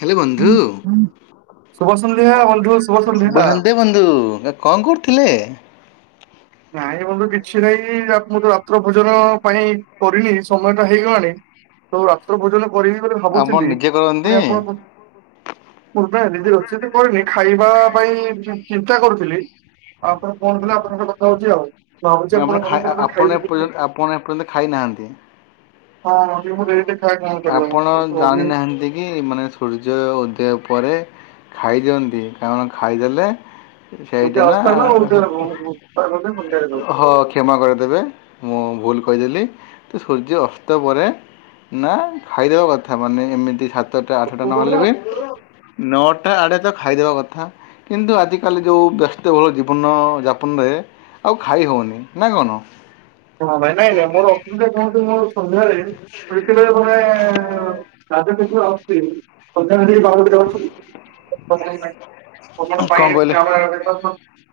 ହେଲେ ବନ୍ଧୁ ଶୁବ ସନ୍ଧ୍ୟା ବନ୍ଧୁ, ଶୁବ ସନ୍ଧ୍ୟା। କ'ଣ କ---ଥିଲେ? ନାଇଁ ବନ୍ଧୁ କିଛି ନା, ମୁଁ ତ ରାତ୍ର ଭୋଜନ ପାଇଁ କରିନି ସମୟ ଟା ହେଇଗଲାଣି। ରାତ୍ର ଭୋଜନ କରିବି ବୋଲି ଆପଣ ଭାବୁଥିଲି। ନିଜେ କରନ୍ତି ପୁଣି ଆପଣ ରୋଷେଇ ତ କରିନି, ଖାଇବା ପାଇଁ ଚିନ୍ତା କରୁଥିଲି। ଆପଣ [inaudible] ଖାଇ ଆ- ଆପଣ ଏପର୍ଯ୍ୟନ୍ତ ଆପଣ ଏପର୍ଯ୍ୟନ୍ତ ଖାଇନାହାନ୍ତି। [inaudible] ହଁ ଟିକେ ମୁଁ ଡେରିରେ ଖାଏ କଣ କରିବା ମୁଁ ଆପଣ ତ- ତ- ଏବେ- ଜାଣିନାହାନ୍ତି କି? ମାନେ ସୂର୍ଯ୍ୟ ଉଦେୟ ପରେ ଖାଇଦିଅନ୍ତି, କାରଣ ଖାଇଦେଲେ [inaudible] ଏବେ ଆସ୍ଥା ନା, ଆଉ ଟିକେ- ଆଉ- ଆଉ- ଆଉ- ସନ୍ଧ୍ୟାରେ କ୍ଷମା କରିଦେବେ, ମୁଁ ଭୁଲୁ କହିଦେଲି। ତ ସୂର୍ଯ୍ୟ ଅସ୍ତ ପରେ ନା ଖାଇଦେବା କଥା, ମାନେ ଏମିତି ସାତଟା ଆଠଟା ନହେଲେ ବି ଖାଉଛି। ନଅଟା ଆଡ଼େ ତ ଖାଇଦେବା କଥା। କିନ୍ତୁ ଆଜିକାଲି ଯେଉଁ ବ୍ୟସ୍ତବହୁଳ ଜୀବନ ଯାପନରେ ଆଉ ଖାଇ ହଉନି ନା କଣ। ହଁ ଭାଇ ନାଇ ନାଇ ମୋର ଅସୁବିଧା କେଉଁଠି ମୋ ସନ୍ଧ୍ୟାରେ ମିିବ ଜଣେ [unintelligible] ଅଛି ସନ୍ଧ୍ୟା ବେଳେ ଟିକେ କ'ଣ କହିଲେ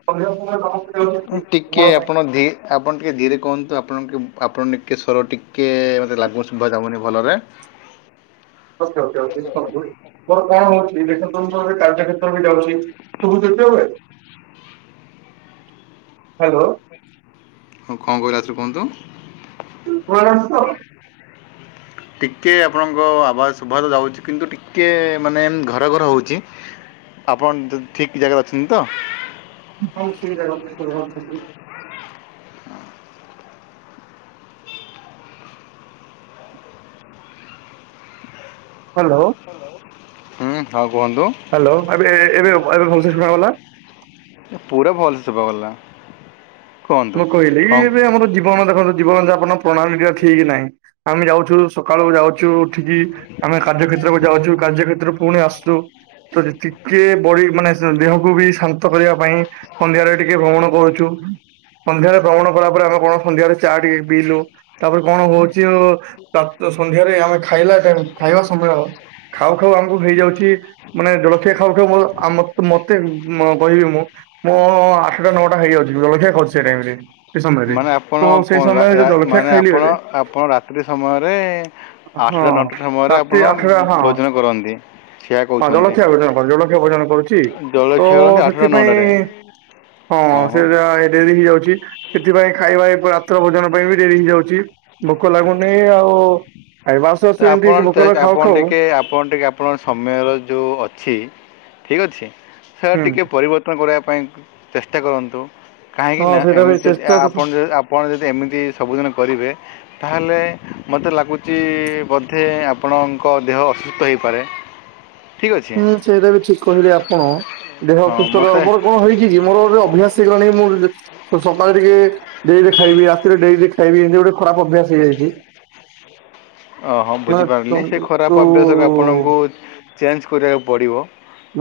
ବାହାରେ [unintelligible] [unintelligible] ଟିକେ ଆପଣ ବି ଆପଣ ଟିକିଏ ଧିରେ କୁହନ୍ତୁ ଆପଣ ଟିକେ ଆପଣ ଟିକେ ସ୍ୱର ଟିକେ ମୋତେ ଲାଗୁନି ଶୁଭା ଯାଉନି ଭଲରେ। [unintelligible] ମୋର କଣ ହଉଛି [unintelligible] କାର୍ଯ୍ୟ କ୍ଷେତ୍ରବି ଯାଉଛି ସବୁ ଯେତେ ହୁଏ [inaudible] ହ୍ୟାଲୋ ହଁ କଣ କହିଲେ ଆଉ ଥରେ କୁହନ୍ତୁ? [unintelligible] [inaudible] ଟିକଏ ଆପଣଙ୍କ ଆବାଜ ଶୁଭା ତ ଯାଉଛି କିନ୍ତୁ ଟିକିଏ ମାନେ ଘର ଘର ହୋଉଛି। ଆପଣ ଠିକ ଜାଗାରେ ଅଛନ୍ତି ତ। ହଉ ସେଇଟା [unintelligible] ହ୍ୟାଲୋ ହୁଁ ଆଉ କୁହନ୍ତୁ। ହ୍ୟାଲୋ ଏବେ ଏବେ ଏବେ ଭଲସେ ଶୁଣାଗଲା। ପୁରା ଭଲସେ ଶୁଭା ଗଲା। ମୁଁ କହିଲି କି ଏବେ ଆମର ଜୀବନ ଦେଖୁ ଜୀବନଯାପନ ପ୍ରଣାଳୀ ଠିକ୍ ନାହିଁ ଆମେ ଯାଉଛୁ ସକାଳୁ ଯାଉଛୁ ଉଠିକି ଆମେ କାର୍ଯ୍ୟ କ୍ଷେତ୍ରକୁ ଯାଉଛୁ କାର୍ଯ୍ୟ କ୍ଷେତ୍ର ପୁଣି ଆସୁଛୁ ତ ଟିକେ ବଡି ମାନେ ଦେହକୁ ବି ଶାନ୍ତ କରିବା ପାଇଁ ସନ୍ଧ୍ୟାରେ ଟିକେ ଭ୍ରମଣ କରୁଛୁ। ସନ୍ଧ୍ୟାରେ ଭ୍ରମଣ କଲା ପରେ ଆମେ କଣ ସନ୍ଧ୍ୟାରେ ଚା ଟିକେ ପିଇଲୁ। ତାପରେ କଣ ହଉଛି ସନ୍ଧ୍ୟାରେ ଆମେ ଖାଇଲା ଖାଇବା ସମୟ ଖାଉ ଖାଉ ଆମକୁ ହେଇଯାଉଛି ମାନେ ଜଳଖିଆ ଖାଉ [unintelligible] ମୋତେ। [unintelligible] ମୁଁ ଆଠଟା ନଅଟା ହେଇଯାଉଛି, ଜଳଖିଆ କରୁଛି ଟାଇମ୍ ରେ। ମାନେ ଆପଣ [unintelligible] ମାନେ ଖାଇଲି ଆପଣ ବେଳେ ଆପଣ ରାତ୍ରି ସମୟରେ ହଁ, ଆଠଟା ନଅଟା ସମୟରେ ଆପଣ ରାତି ଆଠଟା, ହଁ। ଭୋଜନ କରନ୍ତି ସେୟା [unintelligible] କହୁଛନ୍ତି କରୁଛି ତ ଜଳଖିଆ କରନ୍ତି ଆଠଟା ନଅଟାରେ ସେଥିପାଇଁ ହଁ ସେଟା ଡେରି ହେଇଯାଉଛି, ସେଥିପାଇଁ ଖାଇବା [unintelligible] ରାତ୍ର ଭୋଜନ ପାଇଁ ବି ଡେରି ହେଇଯାଉଛି। ଭୋକ ଲାଗୁନି, ଆଉ ଖାଇବା ଆସୁ ଆସୁ ଏମତି ଭୋକରେ ଖାଉ ଖାଉ ଏ ଆପଣ ଟିକେ ଆପଣ ସମୟ ର ଯଉ ଅଛି ଠିକ ଅଛି, ହେରା ଟିକେ ପରିବ ତୁମେ କରିବା ପାଇଁ ଚେଷ୍ଟା କରନ୍ତୁ, କାହିଁକି ହଁ ନା ସେଇଟା ବି ଏମିତି ଯଦି ଚେଷ୍ଟା ତ ଆପଣ ଯଦି ଆପଣ ଯଦି ଏମିତି ସବୁଦିନ କରିବେ ତାହେଲେ ମୋତେ ଲାଗୁଛି ବୋଧେ ଆପଣଙ୍କ ଦେହ ଅସୁସ୍ଥ ହୋଇପାରେ। [inaudible] ହୁଁ ସେଇଟା ବି ଠିକ କହିଲେ ଆପଣ, ଦେହ ହଁ ସୁସ୍ଥ ମୋତେ ରହିବ। ଅ, କଣ ହେଇଛି କି ମୋର ଅଭ୍ୟାସ ହେଇଗଲାଣି, ମୁଁ ସକାଳେ ଟିକେ ଡେ଼ରିରେ ଖାଇବି, ରାତିରେ ଡେ଼ରି ଖାଇବି, ଏମିତି ଗୋଟେ ଖରାପ ଅଭ୍ୟାସ ହେଇଯାଇଛି। ଓ ହଁ ନା ତ ବୁଝିପାରିଲି ସେ ଖରାପ ଅଭ୍ୟାସକୁ ତୁ ଆପଣଙ୍କୁ ଚେଞ୍ଜ କରିବାକୁ ପଡି଼ବ।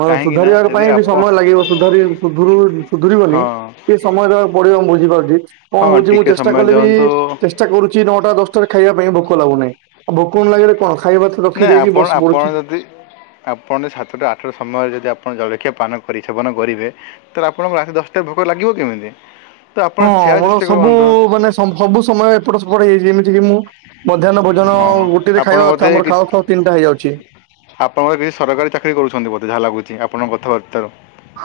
ହଁ ସୁଧାରିବାର ପାଇଁ ବି ସମୟ ଲାଗିବ, ସୁଧାରି ସୁଧୁରୁ ସୁଧୁରିବନି ହଁ କିିଛି ସମୟ ଦବାକୁ ପଡି଼ବ, ମୁଁ ବୁଝିପାରୁଛି ହଁ କଣ ହଉଛି, ମୁଁ ଟିକେ ଚେଷ୍ଟା ସମୟ କଲେ ବି ଦିଅନ୍ତୁ ଟେସ୍ ଷ୍ଟା କରୁଛି ନଅଟା ଦଶଟା ରେ ଖାଇବା ପାଇଁ ଭୋକ ଲାଗୁନି, ଆଉ ଭୋକ ନ ଲାଗିଲେ କଣ ଖାଇବା ବାଥୁ ନାଇଁ ରଖିଦେଇକି ଆପଣ ବସି ଆପଣ ପଢୁଛି ଯଦି ଆପଣ ସାତଟା ଆଠଟା ସମୟରେ ଯଦି ଆପଣ ଜଳଖିଆ ପାନ କରି ଛେବନ କରିବେ ତାର ଆପଣଙ୍କୁ ରାତି ଦଶଟାରେ ଭୋକ ଲାଗିବ କେମିତି? ତ ଆପଣ ହଁ ସେୟା ମୋର ଚେଷ୍ଟା ସବୁ, କରନ୍ତୁ ମାନେ ସଁ ସବୁ ସମୟ ଏପଟ ସେପଟ ହେଇଛି, ଯେମିତି କି ମୁଁ ମଧ୍ୟାହ୍ନ ଭୋଜନ ହଁ ଗୋଟେରେ ଆପଣ ଖାଇବା କଥା ଆମର ଖାଉ ଖାଉ ଖାଉ ତିନିଟା ହେଇଯାଉଛି। ଆପଣଙ୍କର କିଛି ସରକାରୀ ଚାକିରି କରୁଛନ୍ତି ବୋଧେ ଯାହା ଲାଗୁଛି ଆପଣଙ୍କ କଥାବାର୍ତ୍ତାରୁ।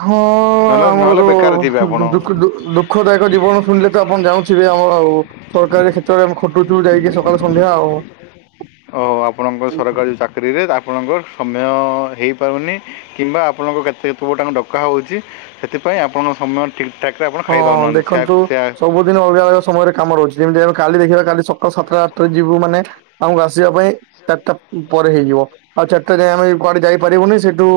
ହଁ, ନହେଲେ ଆମର ନହେଲେ ତ ବେକାର ଥିବେ ଡୁ, ଆପଣ ଦଖୁ ଦୁଖଦାୟକ ଜୀବନ ଶୁଣିଲେ ତ ଆପଣ ଜାୁଥିବେ ଆମର ଆଉ ସରକାରୀ କ୍ଷେତ୍ରରେ ଆମେ ଖଟୁଛୁ ଯାଇକି ସକାଳେ ସନ୍ଧ୍ୟା ଆଉ ଓହୋ, ଆପଣଙ୍କ ସରକାରୀ ଚାକିରିରେ ଆପଣଙ୍କର ସମୟ ହେଇପାରୁନି। କିମ୍ବା ଆପଣଙ୍କ କେତେ ପୂର୍ବ ତାଙ୍କୁ ଡକା ହେଉଛି, ସେଥିପାଇଁ ଆପଣଙ୍କ ସମୟ ଠିକ୍ ଠାକ୍ ରେ ଆପଣ ଖାଇପାରୁନାହାନ୍ତି। ସ୍ୟାଟ ତା ଦୀନ ଅଲଗା ଅଲଗା ସମୟରେ କାମ ରହୁଛି, ଯେମିତି ଆମେ କାଲି ଦେଖିବା କାଲି ସକାଳ ସାତଟା ଆଟାରେ ଯିବୁ ମାନେ ଆମକୁ ଆସିବା ପାଇଁ ଚାରିଟା ପରେ ହେଇଯିବ, ଆଉ ଚାରିଟା ଯାଏ ଆମେ କୁଆଡେ ଯାଇପାରିବୁନି, ସେଠୁ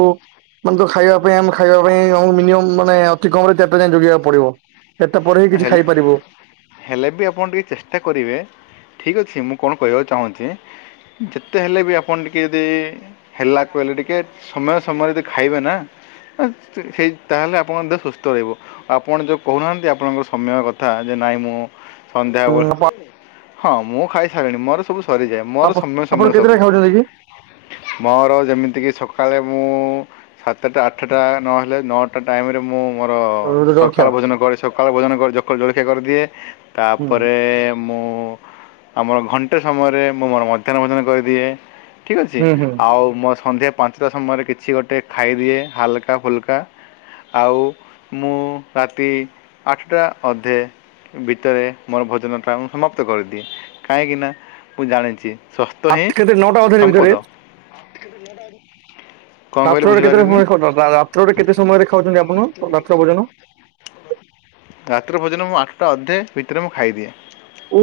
ମାନେ ତ ଖାଇବା ପାଇଁ, ଆମେ ଖାଇବା ପାଇଁ, ଆମକୁ ମିନିମମ୍ ମାନେ ଅତି କମରେ ଚାରିଟା ଯୋଗିବା ପଡି଼ବ, ଚାରିଟା ପରେ ହିଁ କିଛି ହେଲେ ଖାଇପାରିବ। ହେଲେ ବି ଆପଣ ଟିକେ ଚେଷ୍ଟା କରିବେ, ଠିକ୍ ଅଛି। ମୁଁ କଣ କହିବାକୁ ଚାହୁଁଛି ଯେତେ ହେଲେ ବି ଆପଣ ଟିକେ ଯଦି ହେଲା କହିଲେ ଟିକେ ସମୟ ସମୟରେ ଯଦି ଖାଇବେ ନା ସେଇ ତାହେଲେ ଆପଣଙ୍କ ଦେହ ସୁସ୍ଥ ରହିବ, ଆପଣ ଯଉ କହୁନାହାନ୍ତି ଆପଣଙ୍କ ସମୟ କଥା, ଯେ ନାଇଁ ମୁଁ ସନ୍ଧ୍ୟାବେଳେ ହଁ, ମୁଁ ଖାଇ ସାରିଲିଣି, ମୋର ସବୁ ସରିଯାଏ, ମୋର ସମୟ ଆପଣ ସମୟ କେତେଟା ସବୁ ଖାଉଛନ୍ତି କି ମୋର ଯେମିତିକି ସକାଳେ ମୁଁ ସାତଟା, ଆଠଟା ନହେଲେ ନଅ ଆ ଟାଇମ୍ରେ ମୁଁ ମୋର ସକାଳ ଜଳଖିଆ? ଭୋଜନ କରେ ସକାଳୁ ଭୋଜନ କରି ଜଖ- ଜଳଖିଆ କରିଦିଏ, ହୁଁ ତାପରେ ମୁଁ ଆମର ଘଣ୍ଟେ ସମୟରେ ମୁଁ ମୋର ମଧ୍ୟାହ୍ନ ଭୋଜନ କରିଦିଏ ଠିକ୍ ଅଛି ହୁଁ ହୁଁ ଆଉ ମୋ ସନ୍ଧ୍ୟା ପାଞ୍ଚଟା ସମୟରେ କିଛି ଗୋଟେ ଖାଇଦିଏ ହାଲକା ଫୁଲକା ଆଉ ମୁଁ ରାତି ଆଠଟା ଅଧେ ଭିତରେ ମୋର ଭୋଜନଟା ମୁଁ ସମାପ୍ତ କରିଦିଏ କାହିଁକିନା ମୁଁ ଜାଣିଛି ସ୍ୱସ୍ଥ୍ୟ ହିଁ କେତେ ନଅଟା ଅଧରେ ଭିତରେ ସମ୍ପଦ। କ'ଣ କହିଲେ ରାତ୍ରରେ କେତେ ବୁଝିପାରିଲେନି ସମୟ ରେ ରାତ୍ରରେ କେତେ ସମୟରେ ଖାଉଛନ୍ତି ଆପଣ ରାତ୍ର ଭୋଜନ? ରାତ୍ର ଭୋଜନ ମୁଁ ଆଠଟା ଅର୍ଧେ ଭିତରେ ମୁଁ ଖାଇଦିଏ।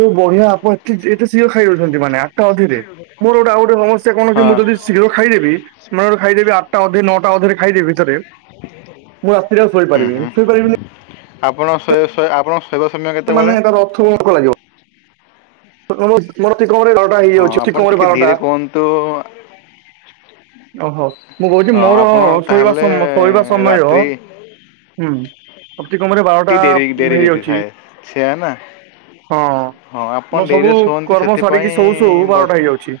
ଓ ବଢିଆ ଆପଣ ଏଠ ଏତେ ସିଏ ଖାଇ ରଉଛନ୍ତି ମାନେ ଆଠଟା ଅଧରେ ମୋର ଗୋଟେ ଆଉ ଗୋଟେ ସମସ୍ୟା କଣ କି ହଁ ମୁଁ ଯଦି ଶୀଘ୍ର ଖାଇଦେବି ମ ଖାଇଦେବି ଆଠଟା ଅଧ ନଅଟା ଅଧ ଖାଇଦବି ଭିତରେ ମୁଁ ରାତିରେ ଆଉ ହୁଁ ଶୋଇପାରିବିନି ହୁଁ ଶୋଇପାରିବିନି ଆପଣ ସୋୟା-ଆପଣ ସୋଇବା ସମୟ କେ ମାନେ ଏ ତାର ଅଥ ଭୋକ ଲାଗିବ। ମୋର ଅ-ଅତିିକମରେ ନଅଟା ହଁ ହେଇଯାଉଛି, ଅତି ଆପଣ କମ୍ ରେ ଟିକେ ବାରଟା ଧୀରେ କୁହନ୍ତୁ ଓହୋ। ମୁଁ କହୁଛି ମୋର ଆପଣ ଶୋଇବା ତାହେଲେ ସମୟ ଶୋଇବା ସମୟ ରାତ୍ରି ହୁଁ ଅପ୍ତିକମରେ ବାରଟା ହେଇ ଅଛି ସେଇୟା ନା। ହଁ ଆପଣ ମୋ ସବୁ ଡେରିରେ ଶୁଅନ୍ତି କର୍ମ ସାରିକି ସେଥିପାଇଁ ଶୋଉ ଶୋଉ ବାରଟା ହେଇଯାଉଛି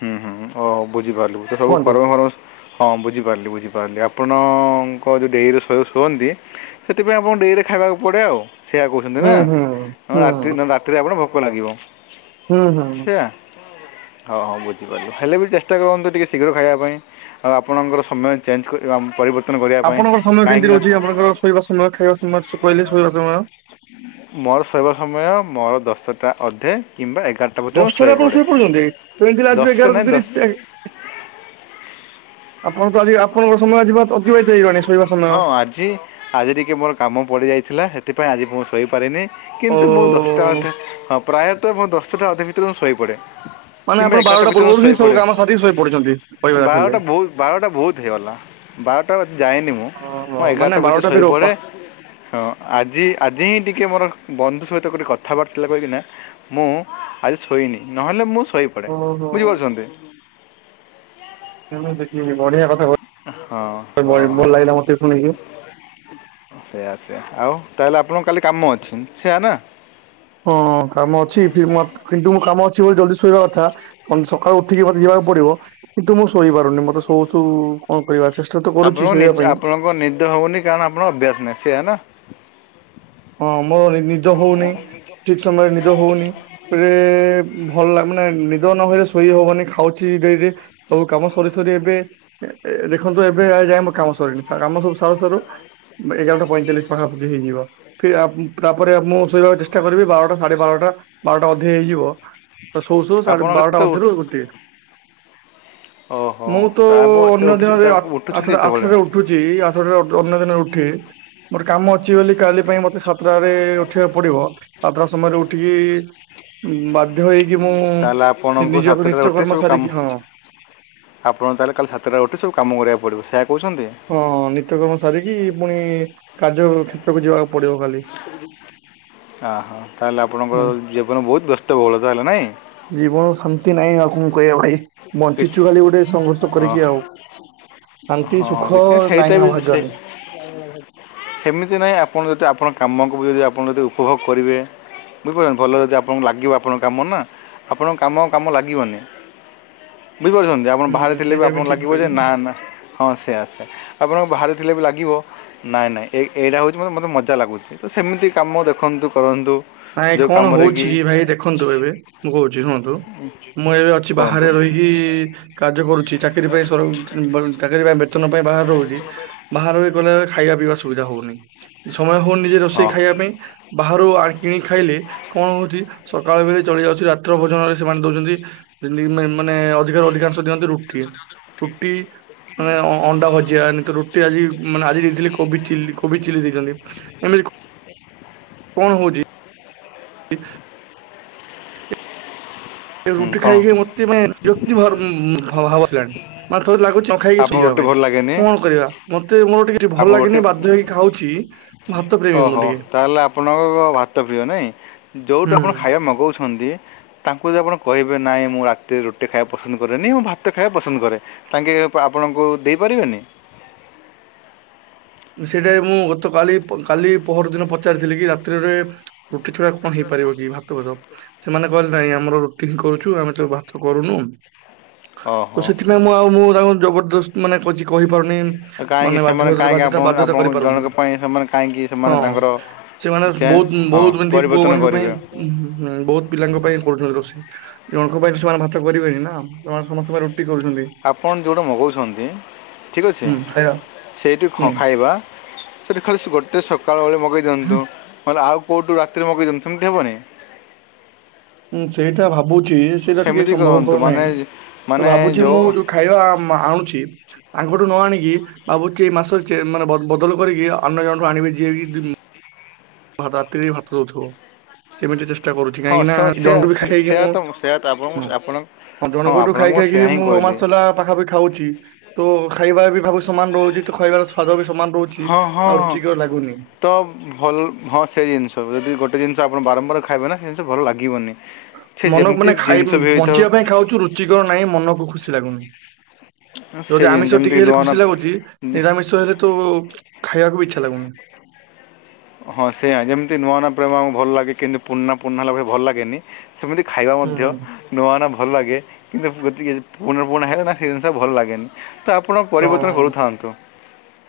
ହୁଁ, ହୁଁ, ଓ ବୁଝିପାରିଲୁ ତ ସବୁ କୁହନ୍ତୁ କରମ୍ ହଁ ବୁଝିପାରିଲି ବୁଝିପାରିଲି, ଆପଣଙ୍କ ଯୋଉ ଡେଇର ଶୁଅନ୍ତି ସେଥିପାଇଁ ଆପଣଙ୍କୁ ଡେରିରେ ଖାଇବାକୁ ପଡେ ଆଉ। ସେଇଆ କହୁଛନ୍ତି ନା, ହୁଁ ହୁଁ ନହେଲେ ହୁଁ। ରାତି-ରାତିରେ ଆପଣ ଭୋକ ଲାଗିବ। ହୁଁ ହୁଁଁ। ସେଇଆ ହଁ ହଉ ବୁଝିପାରିଲ ହେଲେ ବି ଚେଷ୍ଟା କରନ୍ତୁ ଟିକେ ଶୀଘ୍ର ଖାଇବା ପାଇଁ ଆଉ ଆପଣଙ୍କର ସମୟ ଚେଞ୍ଜ କରି- ପରିବର୍ତ୍ତନ କରିବା ପାଇଁ ଆପଣଙ୍କର ସମୟ କେମିତି କାହିଁକିନା ରହୁଛି ଆପଣଙ୍କର ଶୋଇବା ସମୟ ଖାଇବା ସମୟ କହିଲେ ଶୋଇବା ସମୟ? ମୋର ଶୋଇବା ସମୟ ମୋର ଦଶଟା ଅଧେ କିମ୍ବା ଏଗାରଟା। ଭିତରେ ମୁଁ ଦଶଟାରେ ଆପଣ ଶୋଇପଡ଼େ ଶୋଇପଡୁଛନ୍ତି ଦଶଟା ନାହିଁ ଦଶ [unintelligible] ଆପଣ ତ ଆଜି ଆପଣଙ୍କର ସମୟ ଆଜିିବା ଅତିବାହିତ ହେଇଗଲାଣି ଶୋଇବା ସମୟ। ହଁ ଆଜି ଆଜି ଟିକେ ମୋର କାମ ପଡ଼ିଯାଇଥିଲା ସେଥିପାଇଁ ଆଜି ମୁଁ ଶୋଇପାରିନି ଓ କିନ୍ତୁ ମୁଁ ଦଶ ଅେ ହଁ ପ୍ରାୟତଃ ମୁଁ ଦଶଟା ଅଧେ ଭିତରେ ମୁ ଶୋଇପଡ଼େ। ମାନେ କିମ୍ବା ଆପଣ ଏଗାରଟା ବାରଟା ଭିତରେ ମୁଁ ପୂର୍ବରୁ ହିଁ ଶୋଇ ସବୁ ପଡେ କାମ ସାରିକି ଶୋଇ ପଡୁଛନ୍ତି କହିବାକୁ ଗଲେ ବାରଟା ବହୁତ ବାରଟା ବହୁତ ହେଇଗଲା। ବାରଟା ଯାଏନି ମୁଁ ଓହୋ ମୁଁ ମାନେ ଏଗାରଟା ଭିତରେ ବାରଟା ବି ରୋପା ଶୋଇପଡ଼େ। ହଁ ଆଜି ଆଜି ହିଁ ଟିକେ ମୋର ବନ୍ଧୁ ସହିତ ଗୋଟେ କଥାବାର୍ ଥିଲା କହେକି ନା ମୁଁ ଆଜି ଶୋଇନି ନହେଲେ ମୁଁ ଶୋଇପଡ଼େ ଓହୋ ବୁଝିପାରୁଛନ୍ତି। [unintelligible] ବଢ଼ିଆ କଥା କ ହଁ ହଁ ହଁ ଶୁଣିକି ସେଇଆ ସେଆ ଆଉ ତାହେଲେ ଆପଣଙ୍କ କାଲି କାମ ଅଛି ସେଆ ନା? ହଁ କାମ ଅଛି କିନ୍ତୁ ମୁଁ କାମ ଅଛି ବୋଲି ଜଲଦି ଶୋଇବା କଥା। ସକାଳୁ ଉଠିକି ମତେ ଯିବାକୁ ପଡିବ କିନ୍ତୁ ମୁଁ ଶୋଇପାରୁନି ମତେ ଶୋଉ ଶୋଉ କଣ କରିବା ଚେଷ୍ଟା ତ କରୁଛି ଶୋଇବା ପାଇଁ। ଆଣ ନିଦ ହଉନି କାରଣ ଆପଣ ଅଭ୍ୟାସ ନାହିଁ ସେଆ ନା। ହଁ ମୋର ନିଦ ହଉନି ଠିକ ସମୟରେ ନିଦ ହଉନି। ଭଲ ମାନେ ନିଦ ନହଲେ ଶୋଇ ହବନି ଖାଉଛି ଡେରିରେ। ସବୁ କାମ ସରି ସରି ଏବେ ଦେଖନ୍ତୁ ଏବେ ଯାଏ ମୋ କାମ ସରିନି କାମ ସବୁ ସରୁ ସରୁ ଏଗାରଟା ପଇଁଚାଳିଶ ପାଖାପାଖି ହେଇଯିବ। ତାପରେ ମୁଁ ଶୋଇବାକୁ ଚେଷ୍ଟା କରିବି ବାରଟା ସାଢେ ବାରଟା ବାରଟା ଅଧେ ହେଇଯିବ। ତ ଶୋଉ ଶୋଉ ସାଢେ ଆପଣ ବାରଟା କେତେ ମଧ୍ୟରୁ ଗୋଟିଏ। ଓହୋ ମୁଁ ତୋ ତା ଏତେ ଅନ୍ୟ ଉଠୁ ଦିନରେ ତା ଆଠ ଉଠୁଛନ୍ତି ଏତେବେଳେ ଆଠଟାରେ ଉ ଉଠୁଛି ଆଠଟାରେ ଅନ୍ୟ ଦିନ ଉଠେ ମୋର କାମ ଅଛି ବୋଲି କାଲି ପାଇଁ ମ ସାତଟାରେ ଉଠିବାକୁ ପଡିବ ସାତଟା ସମୟରେ ଉଠିକି ବା ଧ୍ୟ ହେଇକି ମୁଁ ତାହେଲେ ଆପଣଙ୍କୁ ନିଜ ସାତଟାରେ ଉଠି ନିତ୍ୟକର୍ମ ସବୁ ସାରିକି କାମ୍ ହଁ ଆପଣ ତାହେଲେ କାଲି ସାତଟା ଉଠି ସବୁ କାମ କରିବାକୁ ପଡ଼ିବ ସେୟା କହୁଚନ୍ତି। ହଁ ନିତ୍ୟକର୍ମ ସାରିକି ପୁଣି କାର୍ଯ୍ୟ କ୍ଷେତ୍ରକୁ ଯିବାକୁ ପଡିବ ଖାଲି ଅହୋ ତାହେଲେ ଆପଣଙ୍କ ହୁଁ ଜୀବନ ବହୁତ ବ୍ୟସ୍ତ ବହୁଳ ତାହେଲେ ନାଇଁ? ଜୀବନ ଶାନ୍ତି ନାହିଁ ଆଉ‌ କଣ କରିବା ଭାଇ କିଛି ବଞ୍ଚିଚୁ ଖାଲି ଗୋଟେ ସଂଘର୍ଷ ହଁ କରିକି ଆଉ। ଶାନ୍ତି ହଁ ସୁଖ କିଛି ସେଇଟା ନାହିଁ ବି ଆମ ସେ ଭାଗ୍ୟରେ। ସେମିତି ନାହିଁ ଆପଣ ଯଦି ଆପଣ କାମକୁ ବି ଯଦି ଆପଣ ଯଦି ଉପଭୋଗ କରିବେ ବୁଝିପାରୁଚ ଭଲ ଯଦି ଆପଣଙ୍କୁ ଲାଗିବ ଆପଣଙ୍କ କାମ ନା ଆପଣଙ୍କ କାମ କାମ ଲାଗିବନି। ବୁଝିପାରୁଚନ୍ତି ଆପଣ ହୁଁ ବାହାରେ ଥିଲେ ବି ସେଇଟା ଆପଣଙ୍କୁ ଠିକ ଲାଗିବ ଯେ ନା କହିଲେ। ନା ହଁ ସେୟା ସା ଆପଣଙ୍କୁ ବାହାରେ‌ ଥିଲେ ବି ଲାଗିବ ନାଇଁ ନାଇଁ ଏ ଏଇଟା ହଉଚି ମତେ ମତେ ମଜା ଲାଗୁଚି ତ ସେମିତି କାମ ଦେଖନ୍ତୁ କରନ୍ତୁ ନାଇଁ ଯେଉଁ କଣ କାମରେ ହଉଚି କି ଭାଇ ଦେଖନ୍ତୁ ଏବେ ମୁଁ କହୁଚି ଶୁଣନ୍ତୁ। ମୁଁ ଏବେ ଅଛି କୁହନ୍ତୁ ବାହାରେ ରହିକି କାର୍ଯ୍ୟ କରୁଚି ଚାକିରି ପାଇଁ ସବୁ ଚାକିରି ବେତନ ପାଇଁ ବାହାରେ ରହୁଚି ବାହରେ ରହି ଗଲେ ଖାଇବା ପି ବା ସ ସୁବିଧା ହଉନି ସମୟ ହଉନି ନିଜେ ରୋଷେଇ ହଁ ଖାଇବା ପାଇଁ। ବାହାରୁ ଆ କିଣିକି ଖାଇଲେ କଣ ହଉଛି ସକାଳ ବଳେ ଚଳି ଯାଉଛି ରା ତ୍ର ଭୋଜନରେ ସେମାନେ ଦଉଛନ୍ତି ମାନେ ଅଧିକ ଅଧି କାଂଶ ଦିଅନ୍ତି ରୁଟି ରୁଟି ମାନେ ଅ ଅଣ୍ଡା ଭଜିଆ ତ ରୁଟି ଆଜି ମାନେ ଆଜି ଦେଇଥିଲେ କୋବିଚିଲ୍ଲି କୋବିଚିଲ୍ଲୀ ଦେଇଛନ୍ତି। ଏମତି କ କଣ ହଉଚି? [unintelligible] ରୁଟି କ'ଣ ଖାଇକି ମତେ [unintelligible] ମତେ ତ ଲାଗୁଚି ନଖାଇକି ଆପଣଙ୍କୁ ଶୋଇଜିବା ରୁଟି ପାଇଁ ଭଲ ଲାଗେନି କଣ କରିବା ମତେ ମୋର ଟିକେ ରୁଟି ଭଲ୍ ଲାଗେନି ବାଧ୍ୟ ହେଇକି ଖାଉଚି। ଓହୋ ତାହେଲେ ଆପଣଙ୍କ ଭାତ ପ୍ରିୟ ନାଇଁ। ଯୋଉଠୁ ଆପଣ ଖାଇବା ହୁଁ। ମଗଉଛନ୍ତି ତାଙ୍କୁ ଯଦି ଆପଣ କହିବେ ନାଇଁ ମୁଁ ରାତିରେ ରୁଟି ଖାଇବା ପସନ୍ଦ କରେନି ମୁଁ ଭାତ ଖାଇବାକୁ ପସନ୍ଦ କରେ। ତାଙ୍କେ ଆପଣଙ୍କୁ ଦେଇପାରିବେନି? ସେଇଟା ମୁଁ ଗତ କାଲି କାଲି ପଅର ଦିନ ପଚାରିଥିଲି କି ରାତ୍ରି ରେ ରୁଟି ଛଡା କଣ ହେଇପାରିବ କି ଭାତ ଫାତ। ସେମାନେ କହିଲେ ନାଇଁ ଆମର ରୁଟି ହିଁ କରୁଚୁ ଆମେ ତ ଭାତ କରୁନୁ ତ ଓହୋ ସେଥିପାଇଁ ମୁଁ ଆଉ ମୁଁ ତାଙ୍କୁ ଜବରଦସ୍ତ ମାନେ କିଛି କହିପାରୁନି। ମାନେ କାହିଁକି ସେମାନେ ବାଧ୍ୟ କାହିଁକି ଆ ବାଧ୍ୟତା ଆପଣ ବାଧ୍ୟତା ଆପଣଙ୍କ କରିପାରୁନି ଜଣଙ୍କ ପାଇଁ ସେମାନେ କାହିଁକି ସେମାନେ ହଁ। ତାଙ୍କର ସେମାନେ ଚେଞ୍ଜ ବହୁତ ହଁ ବହୁତ ଏମିତି ପୁଅ ପରିବର୍ତ୍ତନ ମାନଙ୍କ ପାଇଁ କରିବେ। ଉଁ, ହୁଁ ବହୁତ ପିଲାଙ୍କ ପାଇଁ କରୁଚନ୍ତି ରୋଷେଇ। ଜଣଙ୍କ ପାଇଁ ସେମାନେ ଭାତ କରିବେନି ନା। ସେମାନେ ସମସ୍ତଙ୍କ ପାଇଁ ରୁଟି କରୁଚନ୍ତି। ଆପଣ ଯଉଠୁ ମଗଉଛନ୍ତି ଠିକ୍ ଅଛି ହୁଁ ଖାଇବା ସେଇଠି ହୁଁ ଖ ଖାଇବା ସେଇଠୁ ଖାଲି ଗୋଟେ ସକାଳୁ ଓଳି ମଗେଇ ଦିଅନ୍ତୁ ନହେଲେ ଆଉ କଉଠୁ ରାତିରେ ମଗେଇ ଦିଅନ୍ତୁ ସେମିତି ହବନି? ହୁଁ ସେଇଟା ଭାବୁଚି ସେଇଟା ଟିକେ ସେମିତି କରନ୍ତୁ ସମ୍ଭବପର ମାନେ ନାହିଁ। ତ ମାନେ ଭାବୁଛି ଯେଉଁ ମୁଁ ଯୋଉ ଖାଇବା ଆଣୁଚି ତାଙ୍କଠୁ ନ ଆଣିକି ଭାବୁଚି ଏ ମାସ ମାନେ ବଦଲ କରିକି ଅନ୍ୟ ଜଣଠୁ ଆଣିବି ଯିଏକି ରାତିରେ ଭାତ ଦଉଥିବ। ସେମିତି ଚେଷ୍ଟା କରୁଚି। ହଁ କାହିଁକି ନା ସେ ଜଣଠୁ ବି ଖାଇକି ସେୟା ମୁଁ ତ ସେୟା ତ ଆପଣଙ୍କୁ ଆପଣ ହଁ ଜଣଙ୍କ ଠୁ ଆପଣଙ୍କୁ ଖାଇ ଖାଇ କି ସେୟା ହିଁ ମୁଁ କହିଲି ମାସ ହେଲା ପାଖାପାଖି ଖାଉଚି। ତ ଖାଇବା ବି ଭାବ ସମାନ ରହୁଚି ତ ଖାଇବାର ସ୍ଵାଦ ବି ସମାନ ରହୁଚି। ହଁ ହଁ। ତ ଭଲ୍ ହଁ ସେଇ ଜିନିଷ ଯଦି ଗୋଟେ ଜିନିଷ ଆପଣ ବାରମ୍ବାର ଖାଇବେ ନା ସେଇ ଜିନିଷ ଭଲ ଲାଗିବନି। ସେ ମନକୁ ଯେମିତି ମାନେ ଖାଇ ଜିନିଷ ବି ହେଇଥାଉ ବଞ୍ଚିବା ପାଇଁ ଖାଉଚୁ ରୁଚିକର ନାହିଁ ମନକୁ ଖୁସି ଲାଗୁନି। ସେ ଯଦି ଆମିଷ ଯେମିତି ଟିକେ ହେଲେ ନୂଆ ଖୁସି ଲାଗୁଚି। ନୂଆ ନିରାମିଷ ହେଲେ ତ ଖାଇବାକୁ ବି ଇଚ୍ଛା ଲାଗୁନି। ହଁ ସେୟା ଯେମିତି ନୂଆ ନୂଆ ପ୍ରେମ ଆମକୁ ଭଲ ଲାଗେ। କିନ୍ତୁ ପୁରୁଣା ପୁରୁଣା ହେଲା ଭ ଭଲ ଲାଗେନି। ସେମିତି ଖାଇବା ହୁଁ ମଧ୍ୟ ନୂଆ ନୂଆ ଭଲ ଲାଗେ। କିନ୍ତୁ ଟିକେ ପୁରୁଣା ପୁରୁଣା ହେଲେ ନା ସେ ଜିନଷ ଭଲ ଲାଗେନି। ତ ଆପଣ ତ ପରିବର୍ତ୍ତନ କରୁଥାନ୍ତୁ।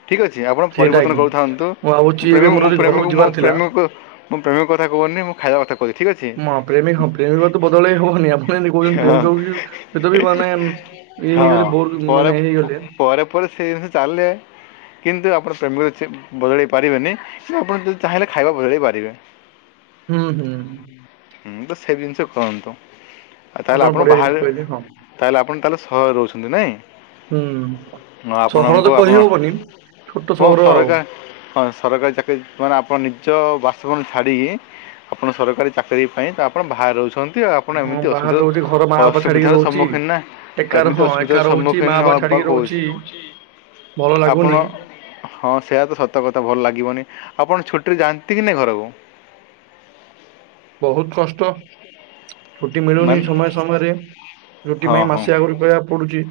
ଠିକ୍ ଅଛି ଆପଣ ସେଇଟା ପରିବର୍ତ୍ତନ କି। କରୁଥାନ୍ତୁ। [unintelligible] ଭାବୁଛି ମୁଁ ଏବେ ପ୍ରେମ କୁ ମୋର ଯଦି ଘରକୁ ଯିବାର ମୁଁ ଥିଲା। ପ୍ରେମ କୁ ମୁଁ ପ୍ରେମ କଥା କହୁନି ମୁଁ ଖାଇବା କଥା କହୁଛିି ଠିକ ଅଛି। ହଁ ପ୍ରେମିକ ପ୍ରେମିକ କୁ ତ ବଦଳେଇ ହବନି ଆପଣ ଯଦି କହୁଛନ୍ତି ହଁ ପ୍ରେମିକକୁ ବି ହେଟା ବି ମାନେ ଏଇ ହଁ ହେଇଗଲେ ବୋର୍ ପରେ ମାନେ ହେଇଗଲେ ପରେ ପରେ ସେ ଜିନିଷ ଚାଲିଲେ କିନ୍ତୁ ଆପଣ ପ୍ରେମିକରୁ ସେ ବଦଳାଇ ପାରିବେନି। ସେ ଆପଣ ଯଦି ଚାହିଁଲେ ଖାଇବା ବଦଳେଇ ପାରିବେ। ହୁଁ ହୁଁ। ମୁଁ ତ ସେଇ ଜିନିଷ କହୁନି ତ ଆଉ ତାହେଲେ ଆପଣ ବଢିଆ ଜିନିଷ ବାହାରେ କହିଲେ ହଁ। ତାହେଲେ ଆପଣ ତାହେଲେ ସହରରେ ରହୁଛନ୍ତି ନାଇଁ? ହୁଁ ହଁ ଆପଣ ସହର ତ ମାନଙ୍କୁ ଆପଣ। କହିହବନି ଛୋଟ ସହର [unintelligible] ଆଉ। ସରକାରୀ ଚାକିରି ମାନେ ଆପଣ ନିଜ ବାସଭବନ ଛାଡ଼ି ଆପଣ ସରକାରୀ ଚାକିରୀ ପାଇଁ ତ ଆପଣ ବାହାରେ ରହୁଛନ୍ତି। ଆପଣ ହଁ ଏମିତି ବାହାରେ ଅସୁବିଧା ରହୁଛି ଘର ମା ର ବାପା ଛାଡିକି ଅସୁବିଧାର ରହୁଛି। ସମ୍ମୁଖୀନ ଏକା ର- ଏମିତି ହଁ ଏକା ଅସୁବିଧା ର ରହୁଛି ମା ସମ୍ମୁଖୀନ ବାପା ଛାଡିକି ହବା କୁ ରହୁଛି ହଉଚି। ଭଲ ଲାଗୁନି। ହଁ ସେଇଆ ତ ସତ କଥା ଭଲ ଲାଗିବନି। ଆପଣ ଛୁଟିରେ ଯାଆନ୍ତି କି ନାଇ ଘରକୁ? ବହୁତ କଷ୍ଟ ଛୁଟି ମିଳୁନି ମାନେ ସମୟ ସମୟରେ। ଛୁଟି ହଁ ପାଇଁ ହଁ ମାସେ ଆଗରୁ କହିବାକୁ ପଡୁଚି।